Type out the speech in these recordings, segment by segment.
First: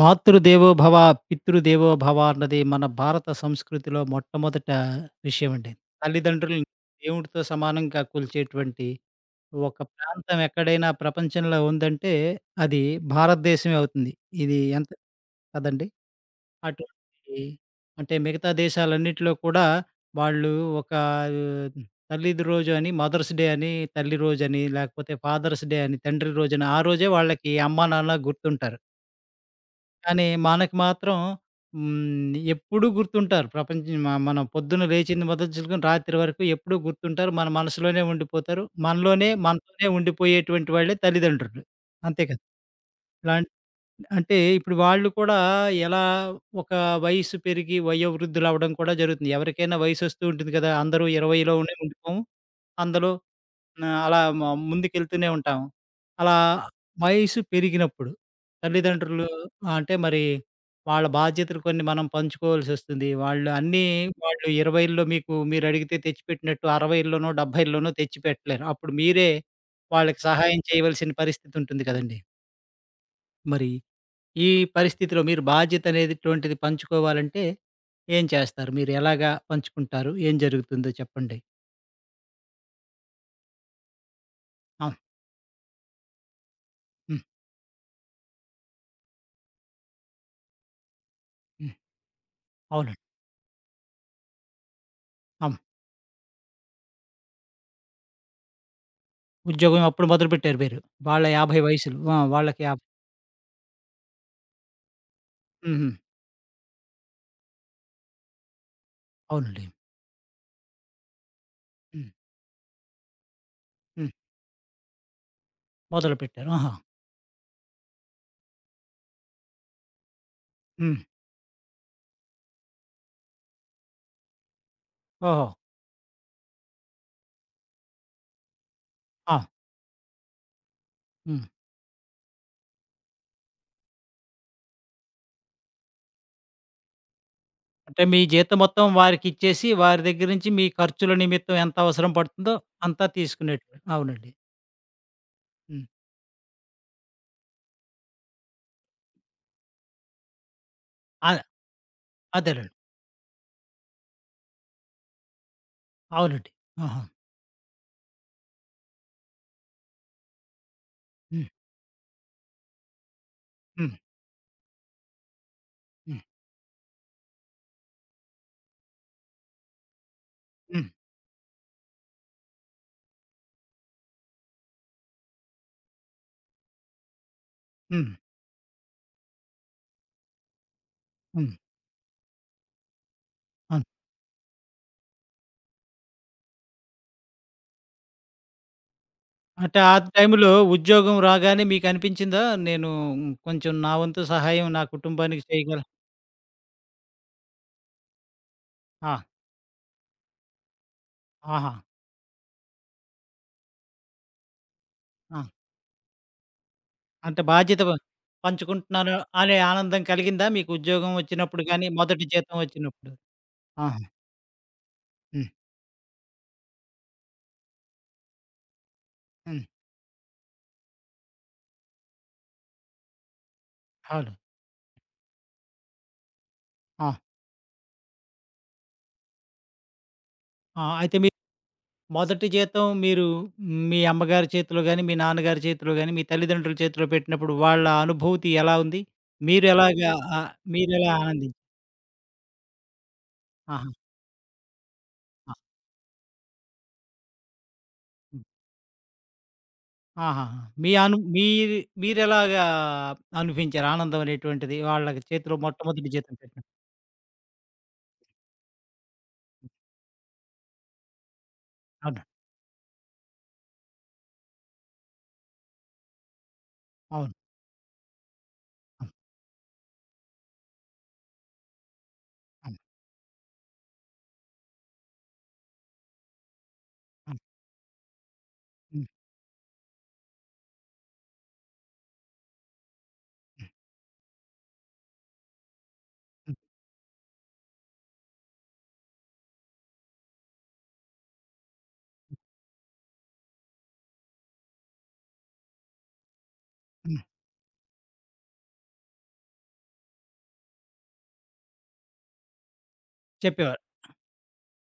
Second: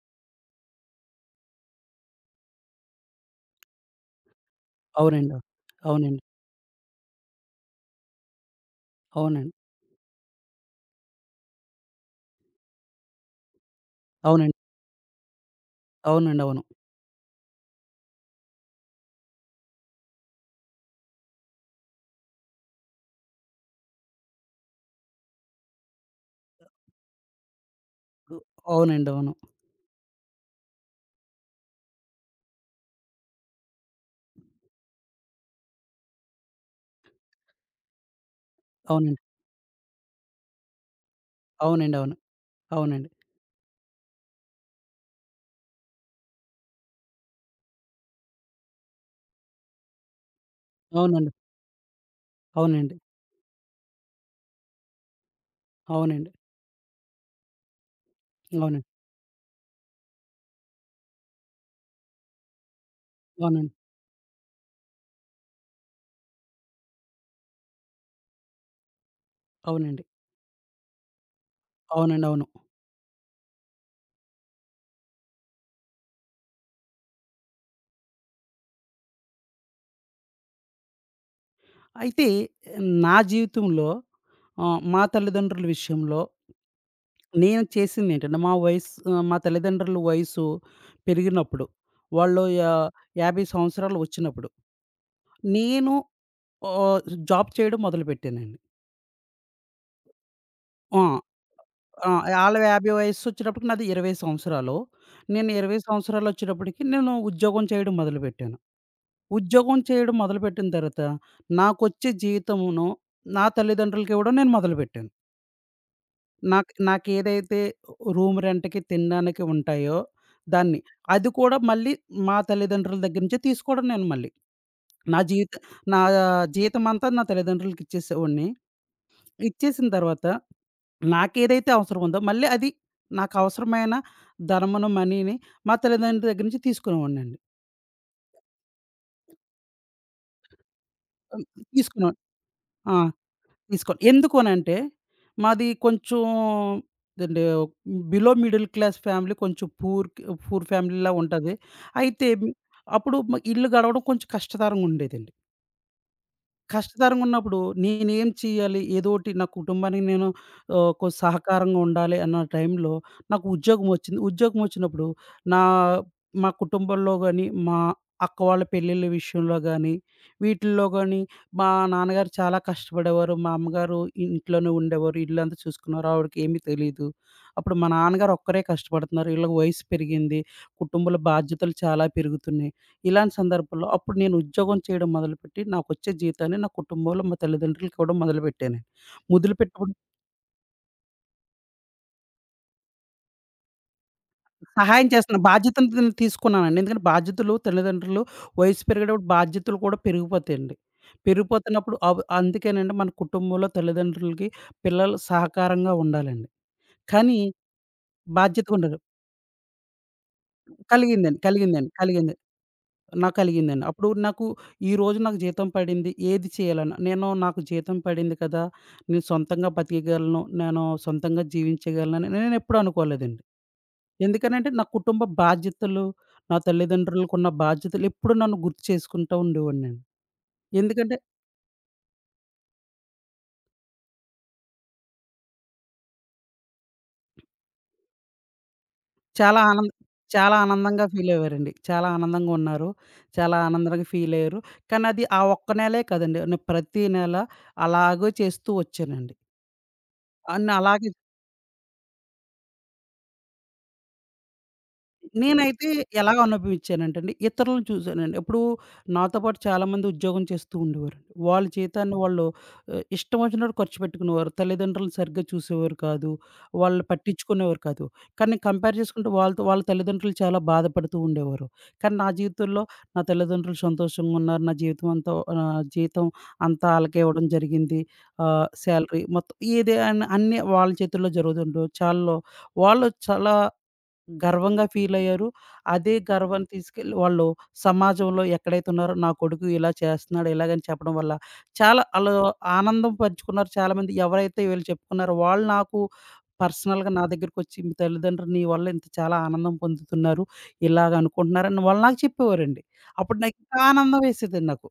మాతృదేవో భవ, పితృదేవో భవ అన్నది మన భారత సంస్కృతిలో మొట్టమొదట అవునండి. విషయం అండి. అవునండి. తల్లిదండ్రులను దేవుడితో సమానంగా కొలిచేటువంటి అవునండి. ఒక ప్రాంతం ఎక్కడైనా ప్రపంచంలో ఉందంటే అది భారతదేశమే అవుతుంది. అవునండి. ఇది ఎంత కదండీ! అవునండి. అవును. అటువంటి అంటే మిగతా దేశాలన్నిటిలో కూడా వాళ్ళు ఒక తల్లి రోజు అని మదర్స్ డే అని, తల్లి రోజని, లేకపోతే ఫాదర్స్ డే అని, తండ్రి రోజని, ఆ రోజే వాళ్ళకి అమ్మానాన్న గుర్తుంటారు. అవునండి. అవును. కానీ మనకి మాత్రం ఎప్పుడూ గుర్తుంటారు. ప్రపంచం మ మనం పొద్దున్న లేచింది మొదలుచుకొని రాత్రి వరకు ఎప్పుడూ గుర్తుంటారు. మన మనసులోనే ఉండిపోతారు. అవునండి. మనలోనే మనతోనే ఉండిపోయేటువంటి వాళ్ళే తల్లిదండ్రులు. అంతే కదా! అవునండి. ఇలాంట్ అంటే ఇప్పుడు వాళ్ళు కూడా ఎలా ఒక వయస్సు పెరిగి వయోవృద్ధులవ్వడం కూడా జరుగుతుంది. ఎవరికైనా వయసొస్తూ ఉంటుంది కదా! అందరూ అవును. 20లో ఉండే ఉండిపోము. అవునండి. అందులో నా అలా మ ముందుకెళ్తూనే ఉంటాం. అవునండి. అవునండి. అవునండి. అలా ఆ! వయసు పెరిగినప్పుడు అవునండి. తల్లిదండ్రులు ఆ, అంటే మరి వాళ్ళ బాధ్యతలు కొన్ని మనం పంచుకోవాల్సొస్తుంది. అవునండి. వాళ్ళు 20ల్లో మీకు మీరడిగితే తెచ్చిపెట్టినట్టు 60ల్లోనో, 70ల్లోనో తెచ్చిపెట్టలేరు. అప్పుడు మీరే అవునండి. వాళ్ళకి సహాయం చేయవలసిన పరిస్థితి ఉంటుంది కదండీ! అవునండి. అవును. మరి ఈ పరిస్థితిలో మీరు బాధ్యత అనేటటువంటిది పంచుకోవాలంటే ఏం చేస్తారు? మీరు ఎలాగా పంచుకుంటారు? ఏం జరుగుతుందో చెప్పండి? అయితే నా జీవితంలో ఆ! మా తల్లిదండ్రుల విషయంలో హ్మ్. నేను చేసిందేంటంటే మా వయస్సు మా తల్లిదండ్రుల వయసు పెరిగినప్పుడు హ్మ్. వాళ్ళు యా అవునండి. 50 సంవత్సరాలు వచ్చినప్పుడు అవును. నేను ఆహ్, జాబ్ చేయడం మొదలుపెట్టానండి. ఉద్యోగం అప్పుడు మొదలుపెట్టారు మీరు. ఆ! వాళ్ళ 50 వయసులు. ఆ! ఆ! ఆళ్ళ వాళ్ళకి 50 వయస్సొచ్చేటప్పటికి నాది 20 సంవత్సరాలు. నేను 20 హుహు. సంవత్సరాలొచ్చేటప్పటికి నేను ఉద్యోగం చేయడం మొదలుపెట్టాను. అవునండి. ఉద్యోగం చేయడం మొదలుపెట్టిన తర్వాత హ్మ్. నాకొచ్చే జీతమును నా హ్మ్. తల్లిదండ్రులకి ఇవ్వడం నేను మొదలుపెట్టాను. మొదలుపెట్టారు. ఆహా! నాకేదైతే రూమ్ రెంట్‌కి, తినడానికి ఉంటాయో దాన్ని. హ్మ్. అది కూడా మళ్ళీ మా తల్లిదండ్రుల దగ్గర నుంచే తీసుకోవడం నేను మళ్ళీ. నా ఓహో! జీత నా జీతమంతా నా తల్లిదండ్రులకిచ్చేసేవాడిని. ఆ! ఇచ్చేసిన తర్వాత హ్మ్. నాకేదైతే అవసరం ఉందో మళ్ళీ నాకవసరమైన ధనమును, మనీని మా తల్లిదండ్రుల దగ్గర నుంచి తీసుకునేవాడినండి. అంటే మీ జీతం మొత్తం వారికిచ్చేసి, వారి దగ్గర నుంచి మీ ఖర్చుల హ్మ్. నిమిత్తం ఎంత తీసుకునే అవసరం పడుతుందో ఆ! అంతా తీసుకునేటోళ్ళు. తీసుకోను. అవునండి. ఎందుకు అనంటే మాది హ్మ్. కొంచెం దండి బిలో మిడిల్ క్లాస్ ఫ్యామిలీ కొంచెం పూర్ పూర్ ఫ్యామిలీలా అదే. ఉంటది. అయితే అదేలెండి. అప్పుడు ఇల్లు గడవడం కొంచెం కష్టతరంగా ఉండేదండి. అవునండి. ఆహా! కష్టతరంగున్నప్పుడు నేనేం చేయాలి? ఏదోటి నా కుటుంబానికి నేను ఆహ్, కొ హ్మ్. సహకారంగా ఉండాలి అన్న టైంలో నాకు హ్మ్. ఉద్యోగమొచ్చింది. ఉద్యోగమొచ్చినప్పుడు నా హ్మ్. మా కుటుంబంలో గాని, మా అక్క వాళ్ళ పెళ్ళిళ్ళ విషయంలో గాని, వీటిల్లో హ్మ్. గాని మా నాన్నగారు చాలా కష్టపడేవారు. మా అమ్మగారు ఇంట్లోనే ఉండేవారు. ఇల్లంతా చూసుకున్నారు. ఆవిడకి ఏమీ తెలీదు. అప్పుడు మా హ్మ్. నాన్నగారు ఒక్కరే కష్టపడుతున్నారు. ఈళ్ళకి వయసు పెరిగింది. కుటుంబంలో హ్మ్. బాధ్యతలు చాలా పెరుగుతున్నాయి. ఇలాంటి అవును. సందర్భంలో అప్పుడు నేను ఉద్యోగం చేయడం మొదలుపెట్టి, నాకొచ్చే జీవితాన్ని నా కుటుంబంలో మా తల్లిదండ్రులకి ఇవ్వడం మొదలుపెట్టానండి. అంటే మొదలుపెట్టినప్పుడు ఆ టైంలో ఉద్యోగం రాగానే మీకనిపించిందా? నేను కొంచెం నా వంతు సహాయం నా సహాయం చేస్తున్న కుటుంబానికి చేయగల బాధ్యతను నేను తీసుకున్నానండి. ఎందుకంటే బాధ్యతలు తల్లిదండ్రులు వయసు ఆ! పెరిగేటప్పుడు బాధ్యతలు కూడా పెరిగిపోతాయండి. ఆహా! పెరిగిపోతున్నప్పుడు అందుకేనండి మన కుటుంబంలో తల్లిదండ్రులకి పిల్లలు ఆ! సహకారంగా ఉండాలండి. కానీ అంటే బాధ్యత ప బాధ్యతగుండదు. పంచుకుంటున్నాను అనే ఆనందం కలిగిందా మీకు ఉద్యోగం కలిగిందండి. వచ్చినప్పుడు గానీ, కలిగిందండి. మొదటి కలిగిందండి. జీతం వచ్చినప్పుడు? నాకు కలిగిందండి. ఆహా! అప్పుడు నాకు ఈరోజు నాకు హ్మ్. జీతం పడింది. ఏది చేయాలని? నేను నాకు జీతం పడింది కదా! నేను హ్మ్. సొంతంగా బతికగలను. నేను సొంతంగా జీవించగలనని నేనెప్పుడూ అనుకోలేదండి. అవును. ఎందుకనంటే నా కుటుంబ బాధ్యతలు, నా ఆ! తల్లిదండ్రులకున్న బాధ్యతలు ఎప్పుడూ నన్ను గుర్తు చేసుకుంటూ ఉండేవాడినండి. ఆ! ఎందుకంటే అయితే మీ మొదటి జీతం మీరు మీ అమ్మగారి చేతిలో గానీ, మీ నాన్నగారి చేతిలో గానీ, మీ తల్లిదండ్రుల చేతిలో పెట్టినప్పుడు వాళ్ళ అనుభూతి ఎలా ఉంది? చాలా మీరు ఆనంద ఎలాగా ఆహ్, చాలా ఆనందంగా మీరెలా ఆనందించారు? ఫీలయ్యేవారండి. చాలా ఆనందంగా ఉన్నారు. చాలా ఆహా! ఆనందంగా ఫీలయ్యారు. కానీ అది ఆ ఆ! ఒక్క నెలే కాదండి. నేను ప్రతి నెల అలాగే హ్మ్. చేస్తూ వచ్చానండి. ఆహాహా! మీ అలాగే అను మీరి మీరెలాగా అనిపించారు ఆనందం అనేటువంటిది వాళ్ళకి చేతిలో నేనైతే మొట్టమొదటి జీతం ఎలాగ పెట్టినప్పుడు? అనుభవించానంటండి, ఇతరులను చూసానండి. ఇప్పుడు నాతో పాటు చాలామంది ఉద్యోగం చేస్తూ ఉండేవారండి. వాళ్ళ జీతాన్ని అవును. వాళ్ళు ఇష్టం వచ్చినట్టు ఖర్చు పెట్టుకునేవారు. తల్లిదండ్రులను సరిగ్గా చూసేవారు కాదు. వాళ్ళు అవును. పట్టించుకునేవారు కాదు. కానీ కంపేర్ అవును. చేసుకుంటే వాళ్ళతో వాళ్ళ తల్లిదండ్రులు చాలా బాధపడుతూ ఉండేవారు. కానీ నా అవును. జీవితంలో నా తల్లిదండ్రులు సంతోషంగా ఉన్నారు. నా జీవితం అంతా జీతం అంతా ఆళ్ళకే అవును. ఇవ్వడం జరిగింది. హ్మ్. శాలరీ మొత్తం ఏది అన్ అన్నీ వాళ్ళ చేతుల్లో జరుగుతుండవు. చాల్లో వాళ్ళు చాలా హ్మ్. గర్వంగా ఫీలయ్యారు. అదే గర్వాన్ని తీసుకెళ్ళి వాళ్ళు సమాజంలో ఎక్కడైతే ఉన్నారో నా కొడుకు ఇలా చేస్తున్నాడు, ఇలాగని చెప్పడం వల్ల చాలా ఆళ్ళు ఆనందం పంచుకున్నారు చాలామంది. ఎవరైతే వీళ్ళు చెప్పుకున్నారో వాళ్ళు నాకు పర్సనల్‌గా హ్మ్. నా దగ్గరికొచ్చి మీ తల్లిదండ్రులు నీ వల్ల ఇంత చాలా ఆనందం పొందుతున్నారు. ఇలాగ అనుకుంటున్నారని వాళ్ళు నాకు చెప్పేవారండి. అప్పుడు నాకింకా చెప్పేవారు. ఆనందం వేసేదండి నాకు.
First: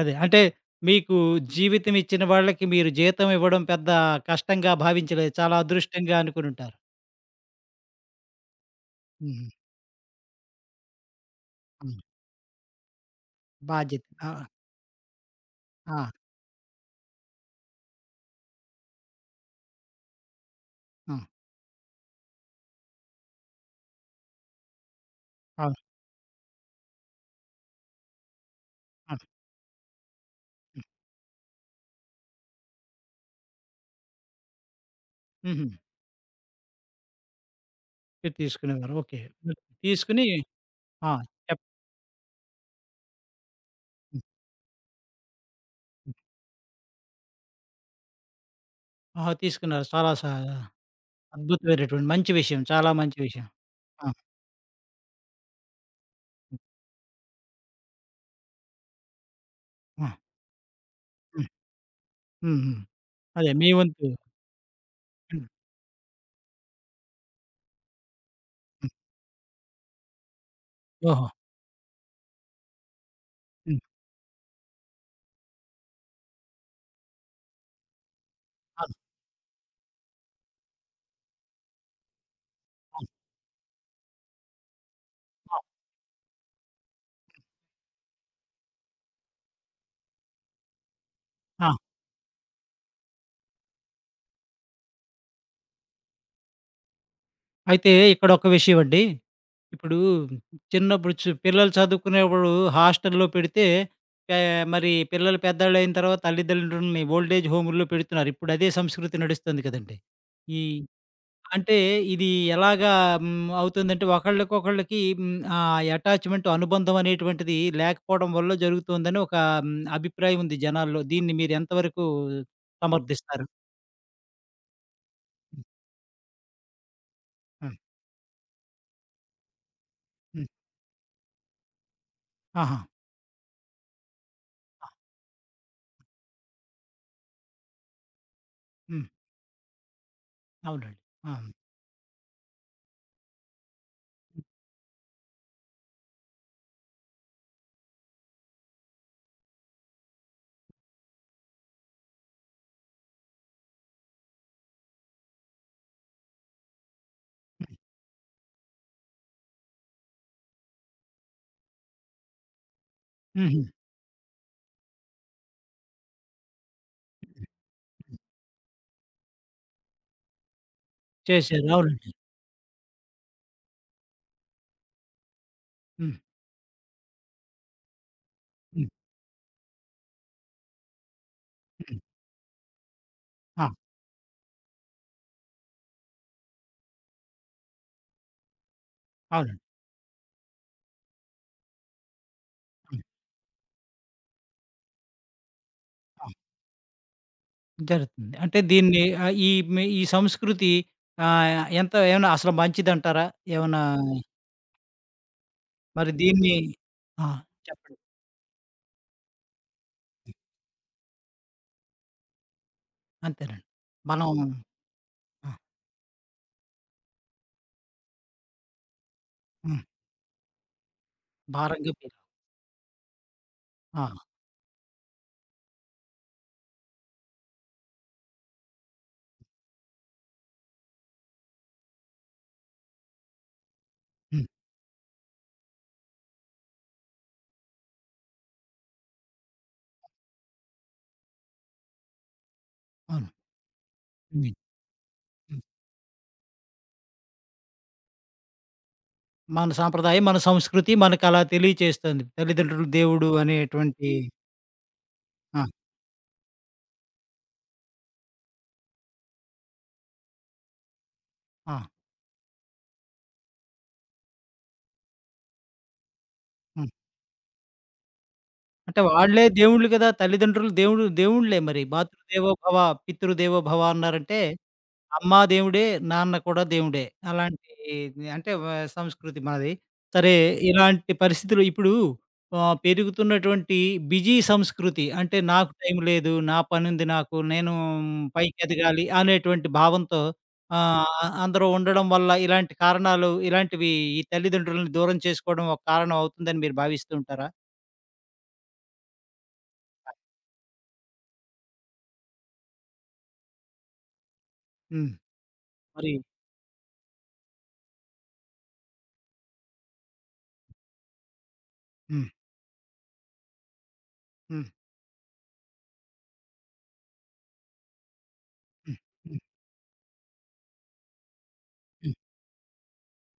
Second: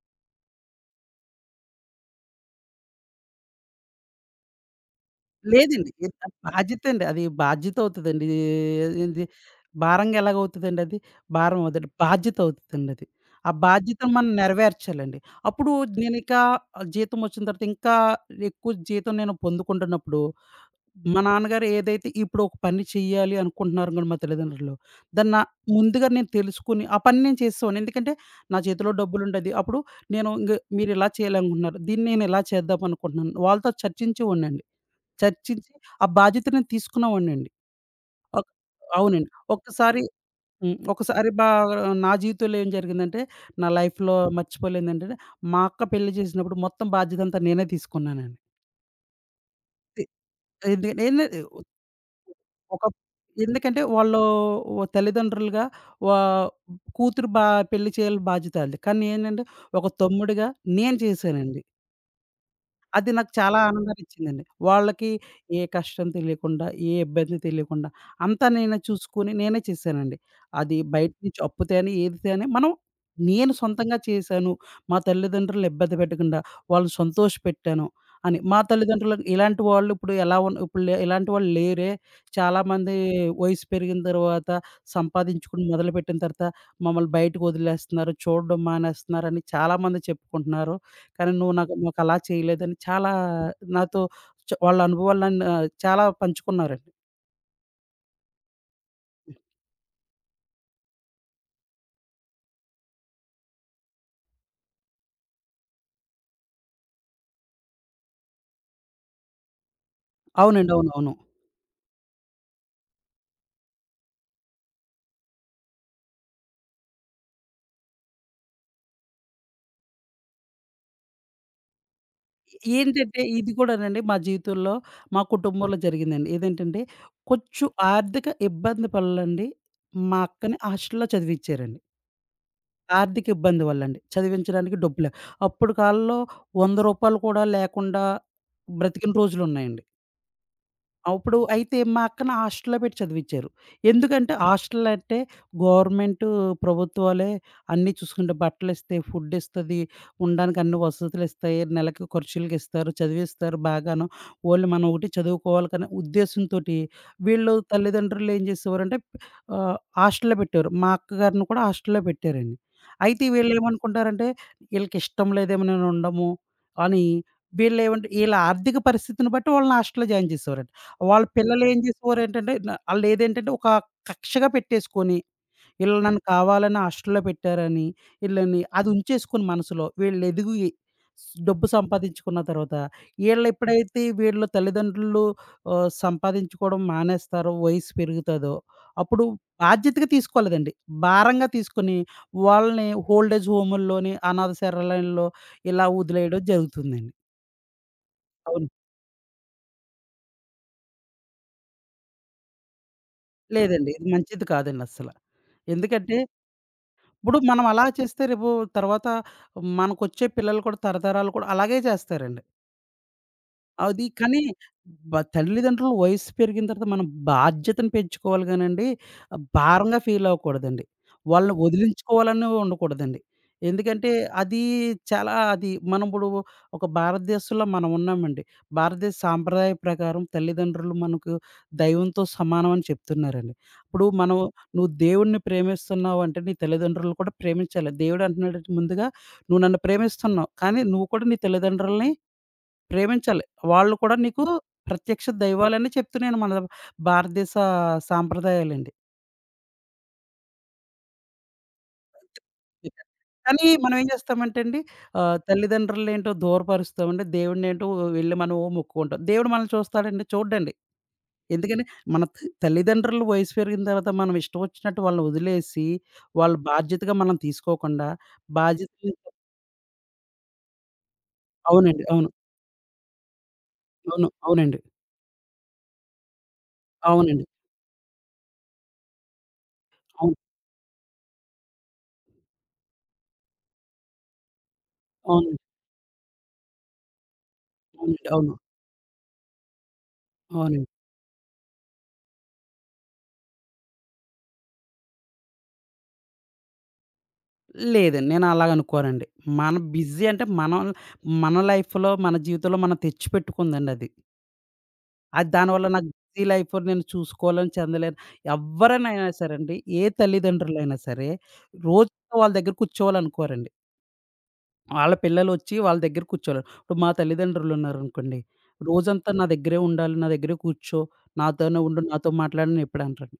అదే. అంటే మీకు జీవితం ఇచ్చిన వాళ్ళకి మీరు జీతం ఇవ్వడం పెద్ద కష్టంగా భావించలేదు. చాలా లేదండి. ఇది అదృష్టంగా అనుకునుంటారు. బాధ్యతండి. అది బాధ్యత అవుతదండి. ఏంది హుహు. భారంగా ఎలాగవుతదండి అది? భారం అవ్వదండి. హ్మ్. బాధ్యత అవుతదండది. ఆ బాధ్యత. బాధ్యతను మనం ఆ! నెరవేర్చాలండి. అప్పుడు ఆ! నేనికా జీతం వచ్చిన తర్వాత ఇంకా ఎక్కువ జీతం నేను పొందుకుంటున్నప్పుడు, ఆ! మా నాన్నగారు ఏదైతే ఇప్పుడు ఒక పని చెయ్యాలి అనుకుంటున్నారు గూడా మా తల్లిదండ్రులు. దాన్ని నా అవును. ముందుగా నేను తెలుసుకొని, ఆ పని నేను చేసేవాడిని. ఎందుకంటే నా చేతిలో అవును. డబ్బులుండేది. అప్పుడు నేను ఇంగ హ్మ్. మీరిలా చేయాలనుకుంటున్నారు. దీన్ని నేనిలా చేద్దామనుకుంటున్నాను. వాళ్ళతో చర్చించేవాడినండి. చర్చించి హుహు. ఆ బాధ్యతను తీసుకున్నావాడినండి. మీరు ఒక్ తీసుకునేవారు. ఓకే. అవునండి. మీరు ఒక్కసారి తీసుకొని హ్మ్. ఆ! ఒకసారి బా చెప్ నా జీవితంలో ఏం జరిగిందంటే, నా లైఫ్‌లో హ్మ్. మర్చిపోలేనిదేంటంటే, మా అక్క పెళ్లి హ్మ్. చేసినప్పుడు మొత్తం బాధ్యతంతా నేనే తీసుకున్నానండి. ఆహా! తీసుకున్నారు. తి చాలా స ఎందు నేను అద్భుతమైనటువంటి మంచి విషయం. ఒక చాలా మంచి విషయం. ఎందుకంటే ఆ! వాళ్ళు ఓ తల్లిదండ్రులుగా వా హ్మ్. కూతురు బా పెళ్లి చేయాలి బాధ్యత ఆళ్ళది. కానీ ఏంటంటే, ఒక ఆ! తమ్ముడిగా నేను హ్మ్. చేశానండి. హ్మ్. హ్మ్. అది నాకు అదే చాలా మీ వంతు. ఆనందాన్నిచ్చిందండి. వాళ్ళకి హ్మ్. ఏ కష్టం తెలియకుండా, ఏ ఇబ్బంది తెలియకుండా అంతా నేనే హ్మ్. చూసుకొని నేనే చేశానండి. బయట ఓహో! నుంచి అప్పు తేని, ఏది తేని మనం నేను హ్మ్. సొంతంగా చేశాను. మా తల్లిదండ్రులను ఇబ్బంది పెట్టకుండా వాళ్ళని సంతోషపెట్టాను అని. మా అవును. తల్లిదండ్రులకు ఇలాంటి వాళ్ళు ఇప్పుడు ఎలా ఉన్న ఇప్పుడు లే ఇలాంటి వాళ్ళు లేరే. చాలామంది అవును. వయసు పెరిగిన తర్వాత ఆ! సంపాదించుకొని మొదలుపెట్టిన తర్వాత మమ్మల్ని బయటకు వదిలేస్తున్నారు. చూడడం మానేస్తున్నారని చాలామంది చెప్పుకుంటున్నారు. కానీ నువ్వు నాకు ఆ! మాకలా చేయలేదని చాలా నాతో వాళ్ళ అనుభవాలన్నీ చాలా పంచుకున్నారండి. అయితే ఇక్కడ ఒక విషయం అండి. ఇప్పుడు చిన్నప్పుడు పిల్లలు చదువుకునేప్పుడు హాస్టల్‌లో పెడితే పే మరి పిల్లలు పెద్దోళ్ళయిన తర్వాత తల్లిదండ్రుల్ని ఓల్డ్ ఏజ్ హోముల్లో పెడుతున్నారు. ఇప్పుడు అదే సంస్కృతి నడుస్తుంది కదండీ. ఈ అవునండి. అవునవును. అంటే ఇది ఎలాగా హ్మ్, అవుతుందంటే ఒకళ్ళకొకళ్ళకి హ్మ్, ఆ అటాచ్‌మెంట్ అనుబంధం అనేటువంటిది లేకపోవడం వల్ల జరుగుతుందని ఒక హ్మ్, అభిప్రాయం ఉంది జనాల్లో. దీన్ని మీరు ఎంతవరకు ఏంటంటే సమర్థిస్తారు? ఇది కూడానండి మా జీవితంలో, మా కుటుంబంలో జరిగిందండి. ఏదేంటంటే కొంచెం హ్మ్. ఆర్థిక ఇబ్బంది వల్లండి మా హ్మ్. అక్కని హాస్టల్‌లో చదివిచ్చారండి. ఆహా! ఆర్థిక ఇబ్బంది వల్లండి. చదివించడానికి డబ్బులు అప్పుడు కాలంలో రూ. 100 కూడా లేకుండా హ్మ్. బ్రతికిన రోజులున్నాయండి. అవునండి. అప్పుడు ఆ! అయితే మా అక్కని హాస్టల్‌లో పెట్టి చదివిచ్చారు. ఎందుకంటే హాస్టల్ అంటే గవర్నమెంటు, ప్రభుత్వాలే అన్నీ చూసుకుంటాయి. బట్టలిస్తాయి, ఫుడ్ ఇస్తది, ఉండడానికి అన్ని వసతులిస్తాయి, నెలకి ఖర్చులకిస్తారు, చదివిస్తారు బాగాను. ఓన్లీ మనం ఒకటి చదువుకోవాలి అనే ఉద్దేశంతోటి వీళ్ళు తల్లిదండ్రులు ఏం చేసేవారంటే ఆహ్, హాస్టల్‌లో పెట్టేవారు. మా అక్కగారిని కూడా హాస్టల్‌లో పెట్టారండి. అయితే హుహు. వీళ్ళేమనుకుంటారంటే ఈళ్ళకిష్టం లేదేమో నేను ఉండము అని వీళ్ళేమంటే ఈళ్ళ ఆర్థిక పరిస్థితిని బట్టి వాళ్ళని హాస్టల్‌లో జాయిన్ చేసేవారండి. వాళ్ళ చేశారు. పిల్లలేం అవునండి. చేసేవారేంటంటే, న ఆళ్ళేదేంటంటే ఒక కక్షగా పెట్టేసుకొని, ఈళ్ళు హ్మ్. నన్ను కావాలని హాస్టల్‌లో పెట్టారని, ఈళ్ళని అది హ్మ్. ఉంచేసుకొని మనసులో, వీళ్ళెదిగి డబ్బు హ్మ్. సంపాదించుకున్న తర్వాత, ఆ! ఈళ్ళెప్పుడైతే వీళ్ళ తల్లిదండ్రులు సంపాదించుకోవడం మానేస్తారో, వయసు పెరుగుతదో, అప్పుడు అవునండి. బాధ్యతగా తీసుకోలేదండి. భారంగా తీసుకొని, వాళ్ళని హ్మ్. ఓల్డ్ ఏజ్ హోముల్లోని, అనాథ శరణాలయంలో ఇలా ఆ! వదిలేయడం జరుగుతుందండి. జరుగుతుంది. అంటే అవును. దీన్ని ఆహ్, ఈ మీ ఈ సంస్కృతి ఆహ్, ఎంత ఏమన్నా అసలు మంచిదంటారా? ఏమన్నా లేదండి. ఇది మంచిది కాదండి అస్సల. మరి ఎందుకంటే దీన్ని ఆ! ఇప్పుడు మనం అలా చెప్పండి. చేస్తే రేపు తర్వాత మనకొచ్చే హ్మ్. పిల్లలు కూడా తరతరాలు కూడా అలాగే చేస్తారండి. అంతేనండి. అది మనం కానీ ఆ! తల్లిదండ్రుల వయస్సు పెరిగిన తర్వాత మనం బాధ్యతను పెంచుకోవాలి గానండి, హ్మ్. భారంగా ఫీల్ అవ్వకూడదండి. వాళ్ళని భారంగా ఫీల్ వదిలించుకోవాలని ఉండకూడదండి. ఆ! ఎందుకంటే అది చాలా అది మనం ఇప్పుడు ఒక భారతదేశంలో మనం ఉన్నామండి. భారతదేశ సాంప్రదాయ ప్రకారం తల్లిదండ్రులు మనకు దైవంతో సమానం అని చెప్తున్నారండి. ఇప్పుడు మనం హ్మ్. నువ్వు దేవుడిని ప్రేమిస్తున్నావు అంటే నీ తల్లిదండ్రులను కూడా ప్రేమించాలి. దేవుడు అంటున్నాడు ముందుగా నువ్వు నన్ను ప్రేమిస్తున్నావు. కానీ నువ్వు కూడా నీ తల్లిదండ్రులని అవును. ప్రేమించాలి. వాళ్ళు కూడా నీకు హ్మ్. ప్రత్యక్ష హ్మ్. దైవాలని చెప్తున్నాయండి మన భారతదేశ సాంప్రదాయాలండి. మన సాంప్రదాయం, మన సంస్కృతి మనకలా తెలియచేస్తుంది. తల్లిదండ్రులు, ఇక దేవుడు కానీ మనం ఏం అనేటువంటి చేస్తామంటే అండి ఆ! తల్లిదండ్రులనేంటో దూరపరుస్తామండి. దేవుడినేంటో వెళ్లి మనం ఓ మొక్కుకుంటాం. దేవుడు మనల్ని చూస్తాడండి? చూడడండి. ఆ! ఎందుకని మన త తల్లిదండ్రుల వయసు పెరిగిన తర్వాత మనం ఇష్టం వచ్చినట్టు వాళ్ళని వదిలేసి, వాళ్ళు హ్మ్. బాధ్యతగా మనం తీసుకోకుండా అంటే బాధ్యత వాళ్ళే దేవుళ్ళు గదా! తల్లిదండ్రులు దేవుడు దేవుళ్ళే మరి. అవునండి. అవును. మాతృదేవో భవ, పితృదేవో భవ అవును. అన్నారంటే, అవునండి. అమ్మ దేవుడే, నాన్న కూడా దేవుడే. అవునండి. అలాంటి అంటే సంస్కృతి మనది. అవును. సరే, ఇలాంటి పరిస్థితులు ఇప్పుడు ఆహ్, పెరుగుతున్నటువంటి బిజీ సంస్కృతి అంటే అవునండి. నాకు టైం లేదు, నా పనుంది నాకు, నేను అవునండి. అవును. పైకెదగాలి అనేటువంటి భావంతో అవును. ఆహ్, అందరూ ఉండడం వల్ల ఇలాంటి కారణాలు ఇలాంటివి ఈ తల్లిదండ్రులను దూరం చేసుకోవడం ఒక కారణం అవుతుందని మీరు భావిస్తూ ఉంటారా? లేదండి. నేను అలాగనుకోనండి. మన బిజీ అంటే మనం మన లైఫ్‌లో, మన జీవితంలో మనం తెచ్చిపెట్టుకుందండి అది. హ్మ్. దానివల్ల నాకు మరి బిజీ లైఫ్ నేను చూసుకోలేను, చెందలేను. ఎవ్వరైనా సరేండి, ఏ తల్లిదండ్రులైనా సరే, రోజు హ్మ్. వాళ్ళ దగ్గర కూర్చోవాలనుకోరండి. హ్మ్. వాళ్ళ పిల్లలొచ్చి వాళ్ళ దగ్గర కూర్చోవాలి. ఇప్పుడు మా తల్లిదండ్రులున్నారనుకోండి, హ్మ్. రోజంతా హ్మ్. నా దగ్గరే ఉండాలి, నా దగ్గరే కూర్చో, నాతోనే ఉండు, హ్మ్. నాతో మాట్లాడని ఎప్పుడు అనరండి.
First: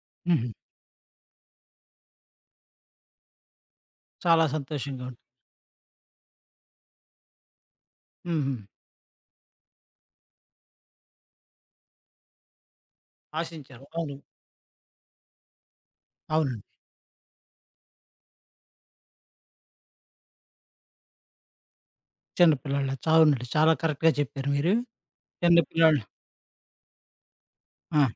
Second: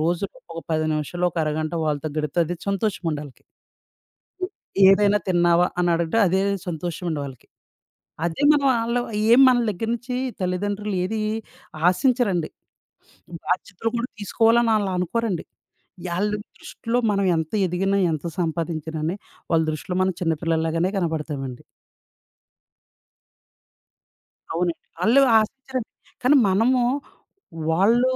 రోజులో హుహు. ఒక 10 నిమిషాలు, ఒక అరగంట వాళ్ళతో గడిపితే అది సంతోషం అండి ఆళ్ళకి. చాలా సంతోషంగా ఏదైనా ఉంటుంది. తిన్నావా? అని అడగడం అదే సంతోషం అండి వాళ్ళకి. అదే హుహు. మనం ఆళ్ళు ఏం మన దగ్గర నుంచి తల్లిదండ్రులు ఏది ఆశించరండి. ఆశించారు. బాధ్యతలు కూడా అవును. తీసుకోవాలని ఆళ్ళు అనుకోరండి. ఆళ్ళ అవునండి. దృష్టిలో మనం ఎంత ఎదిగినా, ఎంత సంపాదించినాని వాళ్ళ దృష్టిలో మనం చిన్న పిల్లల్లాగానే కనపడతామండి. చిన్న పిల్లల అవునండి. చాలా కరెక్ట్‌గా చెప్పారు మీరు. అవునండి. ఆళ్ళు చిన్న ఆశించరండి. పిల్లోళ్ళు కానీ మనము ఆ! వాళ్ళు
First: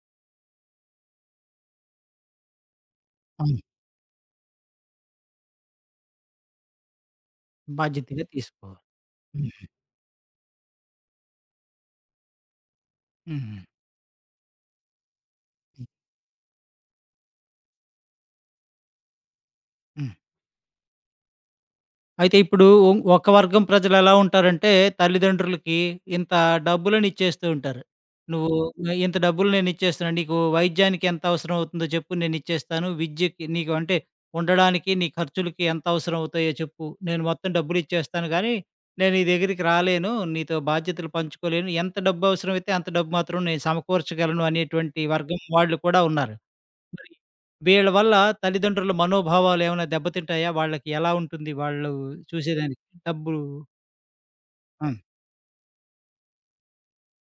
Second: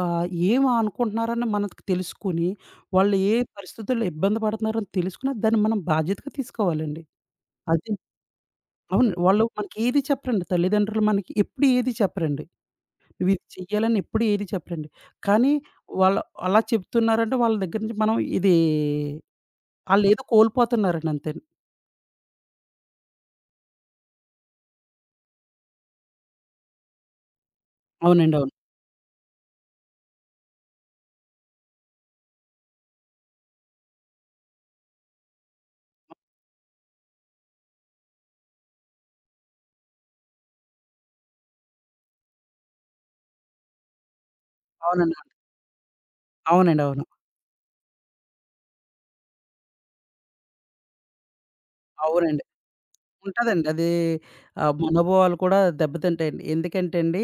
ఏం అనుకుంటున్నారని మనకు తెలుసుకొని, వాళ్ళు ఏ అవును. పరిస్థితుల్లో ఇబ్బంది పడుతున్నారని తెలుసుకుని దాన్ని మనం బాధ్యతగా తీసుకోవాలండి. అది బాధ్యతగా తీసుకోవాలి. అవును. వాళ్ళు హ్మ్. మనకేది చెప్పరండి. తల్లిదండ్రులు మనకి ఎప్పుడు ఏది చెప్పరండి. నువ్విది హుహు. చెయ్యాలని ఎప్పుడు ఏది చెప్పరండి. కానీ హ్మ్. వాళ్ళు అలా చెప్తున్నారంటే వాళ్ళ దగ్గర నుంచి మనం ఇది హ్మ్. ఆళ్ళేదో కోల్పోతున్నారండి అంతేను. అయితే ఇప్పుడు ఒక వర్గం ప్రజలెలా ఉంటారంటే, తల్లిదండ్రులకి ఇంత డబ్బులనిచ్చేస్తూ ఉంటారు. అవునండి. అవును. "నువ్వు ఇంత డబ్బులు నేనిచ్చేస్తున్నాను. నీకు వైద్యానికి ఎంత అవసరం అవుతుందో చెప్పు నేనిచ్చేస్తాను. విద్యకి నీకు అంటే ఉండడానికి, నీ ఖర్చులకి ఎంత అవసరం అవుతాయో చెప్పు. నేను మొత్తం డబ్బులిచ్చేస్తాను గానీ, నేను నీ దగ్గరికి రాలేను. నీతో బాధ్యతలు పంచుకోలేను. ఎంత డబ్బవసరమైతే అంత డబ్బు మాత్రం నేను సమకూర్చగలను" అనేటువంటి అవునండి. వర్గం వాళ్ళు కూడా ఉన్నారు. అవునండి. అవును. మరి వీళ్ళ వల్ల తల్లిదండ్రుల మనోభావాలు ఏమైనా దెబ్బతింటాయా? వాళ్ళకి ఎలా ఉంటుంది వాళ్ళు అవునండి. చూసేదానికి? డబ్బు ఉంటదండి. అది ఆ ఆ! మనోభావాలు కూడా దెబ్బతింటాయండి. ఎందుకంటే అండి,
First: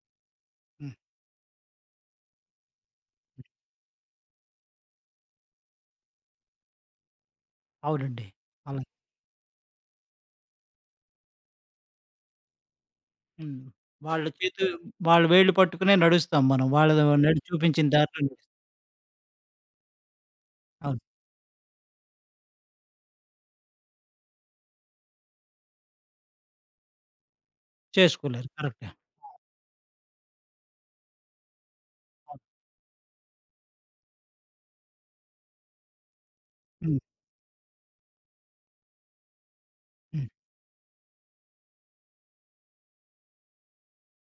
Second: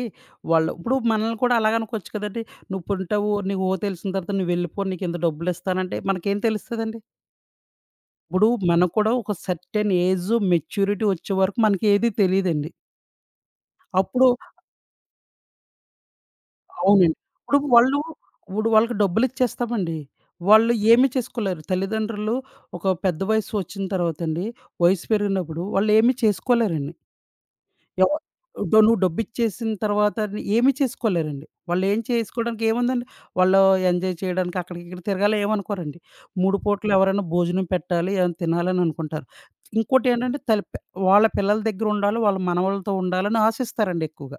వాళ్ళు హ్మ్. ఇప్పుడు మనల్ని కూడా అలాగే అనుకోవచ్చు కదండీ! "నువ్వు పుంటావు, నీకు ఓ తెలిసిన తర్వాత నువ్వెళ్ళిపో, నీకింత డబ్బులిస్తానంటే" మనకేం తెలుస్తదండి? అవునండి. ఇప్పుడు అలా మనకు కూడా ఒక సెర్టైన్ ఏజ్ మెచ్యూరిటీ వచ్చే వరకు మనకి ఏది తెలీదండి. హ్మ్. వాళ్ళ అప్పుడు చేతు వాళ్ళ వేళ్ళు పట్టుకునే నడుస్తాం మనం. వాళ్ళది అవునండి. చూపించిన దారిలో నడుస్తాం. ఇప్పుడు వాళ్ళకి డబ్బులిచ్చేస్తామండి. వాళ్ళు అవును. ఏమి చేసుకోలేరు. తల్లిదండ్రులు ఒక పెద్ద వయసు వచ్చిన తర్వాతండి, వయసు పెరిగినప్పుడు వాళ్ళు ఏమి చేసుకోలేరండి. ఎవ చేసుకోలేరు. ఇప్పుడు కరెక్టే. నువ్వు ఆ! డబ్బిచ్చేసిన తర్వాత ఏమి చేసుకోలేరండి. వాళ్ళేం అవును. చేసుకోవడానికి ఏముందండి, వాళ్ళు ఎంజాయ్ చేయడానికి అక్కడికి ఇక్కడికి తిరగాలి ఏమనుకోరండి. 3 పూటలు హ్మ్. ఎవరైనా భోజనం పెట్టాలి, ఏమైనా తినాలని అనుకుంటారు. హ్మ్. ఇంకోటేంటంటే తల్ పె వాళ్ళ పిల్లల దగ్గర ఉండాలి, వాళ్ళ మనవళ్ళతో ఉండాలని ఆశిస్తారండి ఎక్కువగా.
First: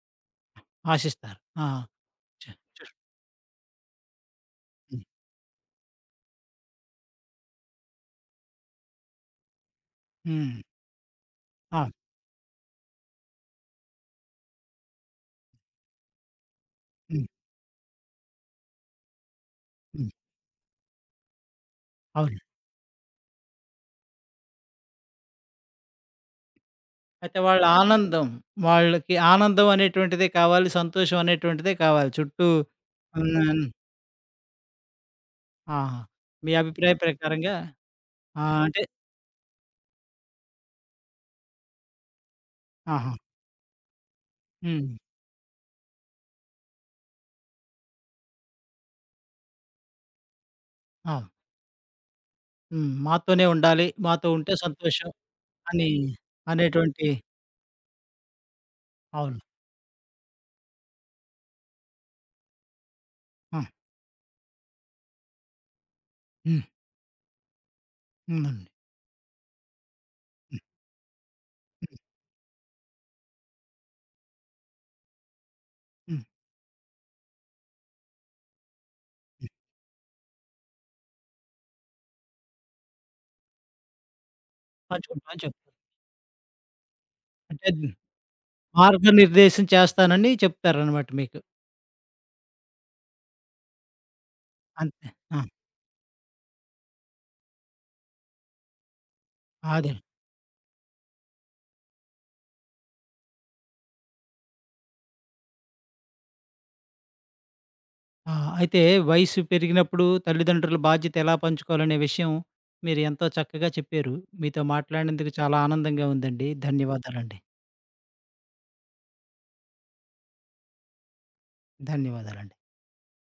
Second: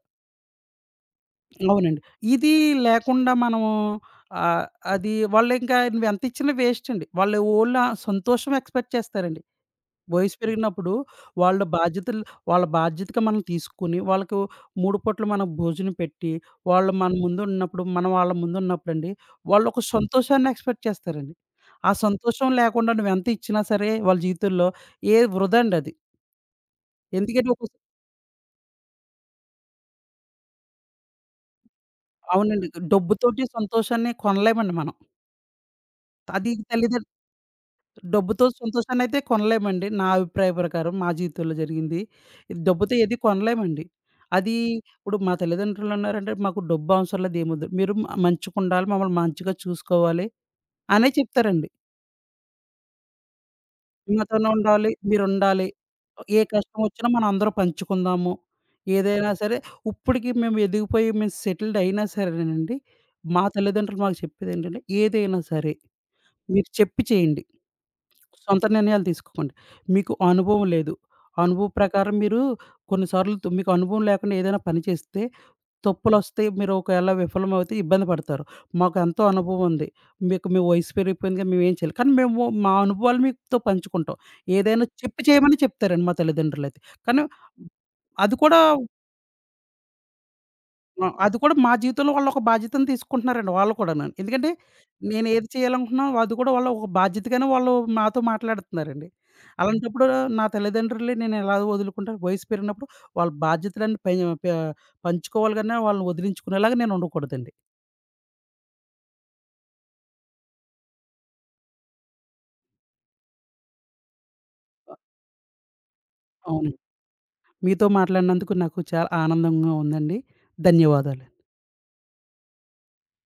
ఆశిస్తారు. ఆ! అవునండి. చే ఇది చేస్ లేకుండా మనము ఆహ్, హ్మ్. అది వాళ్ళింకా నువ్వెంతిచ్చినా వేస్టండి. వాళ్ళు ఓన్లీ ఆ సంతోషం ఎక్స్‌పెక్ట్ చేస్తారండి. వయసు హ్మ్. పెరిగినప్పుడు వాళ్ళ ఆ! బాధ్యతలు వాళ్ళ బాధ్యతగా మనం తీసుకొని, వాళ్ళకి మూడు పూటలు మనం భోజనం పెట్టి, వాళ్ళు మన హ్మ్. ముందున్నప్పుడు, మనం వాళ్ళ ముందున్నప్పుడండి, వాళ్ళొక హ్మ్. సంతోషాన్ని ఎక్స్‌పెక్ట్ చేస్తారండి. ఆ అవును. సంతోషం లేకుండా నువ్వెంత ఇచ్చినా సరే వాళ్ళ జీవితంలో ఏ వృధా అండి అది. అయితే ఎందుకంటే, ఒక వాళ్ళ ఆనందం, వాళ్ళకి ఆనందం అనేటువంటిదే కావాలి. సంతోషం అనేటువంటిదే కావాలి. చుట్టూ అవునండి. ఉన్న డబ్బుతోటి సంతోషాన్ని కొనలేమండి మనం. ఆహా! అది మీ అభిప్రాయ తల్లిదం ప్రకారంగా డబ్బుతో ఆహ్, అంటే సంతోషాన్నయితే కొనలేమండి. నా అభిప్రాయ ప్రకారం మా జీవితంలో జరిగింది. ఇది. డబ్బుతో ఆహా! ఏది కొనలేమండి. అది హ్మ్. ఇప్పుడు మా తల్లిదండ్రులున్నారంటే, "మాకు డబ్బు అవసరం లేదు ఏమొద్దు. మీరు మంచిగుండాలి, మమ్మల్ని మంచిగా చూసుకోవాలి" అనే ఆ! చెప్తారండి. హ్మ్. మాతోనే ఉండాలి. మాతో "మాతోనే ఉంటే ఉండాలి, సంతోషం మీరుండాలి. అని ఏ కష్టం వచ్చినా అనేటువంటి మనందరం పంచుకుందాము. ఏదైనా అవును. సరే" ఇప్పటికి మేము ఎదిగిపోయి మేము సెటిల్డ్ అయినా సరేనండి, మా ఆ! తల్లిదండ్రులు మాకు చెప్పేదేంటంటే, "ఏదైనా సరే హ్మ్. మీరు చెప్పి చేయండి." సొంత ఉందండి. నిర్ణయాలు తీసుకోకండి. మీకు హ్మ్. అనుభవం లేదు. అనుభవం ప్రకారం మీరు కొన్నిసార్లు మీకు అనుభవం లేకుండా ఏదైనా పని చేస్తే హ్మ్. తప్పులొస్తాయి. మీరు ఒకవేళ విఫలమవుతే ఇబ్బంది పడతారు. మాకు ఎంతో హ్మ్. అనుభవం ఉంది. మీకు మీ వయసు పెరిగిపోయింది కదా! మేమేం చేయలేం. కానీ మేము మా అనుభవాలు మీతో పంచుకుంటాం. ఏదైనా చెప్పి పంచుకుంటామని చేయమని చెప్తారు. చెప్తారండి మా తల్లిదండ్రులయితే. కానీ అంటే అది కూడా మార్గనిర్దేశం చేస్తానని ఆ! చెప్తారనమాట అది మీకు. కూడా మా జీవితంలో వాళ్ళొక బాధ్యతను తీసుకుంటున్నారండి వాళ్ళు కూడాను. ఎందుకంటే అంతే. ఆ! నేనేది చేయాలనుకుంటున్నానో అది కూడా వాళ్ళు ఒక బాధ్యతగానే వాళ్ళు మాతో మాట్లాడుతున్నారండి. అదే. అలాంటప్పుడు నా తల్లిదండ్రుల్ని నేనెలా వదులుకుంటాను? వయసు పెరిగినప్పుడు వాళ్ళ బాధ్యతలన్నీ పై ప పంచుకోవాలి గాని వాళ్ళని వదిలించుకునేలాగా నేను ఉండకూడదండి. ఆ! అయితే వయసు పెరిగినప్పుడు తల్లిదండ్రుల బాధ్యత ఎలా పంచుకోవాలనే విషయం మీరు ఎంతో చక్కగా చెప్పారు. మీతో అ! మాట్లాడినందుకు చాలా ఆనందంగా ఉందండి. అవును. ధన్యవాదాలండి. మీతో మాట్లాడినందుకు నాకు చాలా ఆనందంగా ఉందండి. ధన్యవాదాలు. ధన్యవాదాలండి.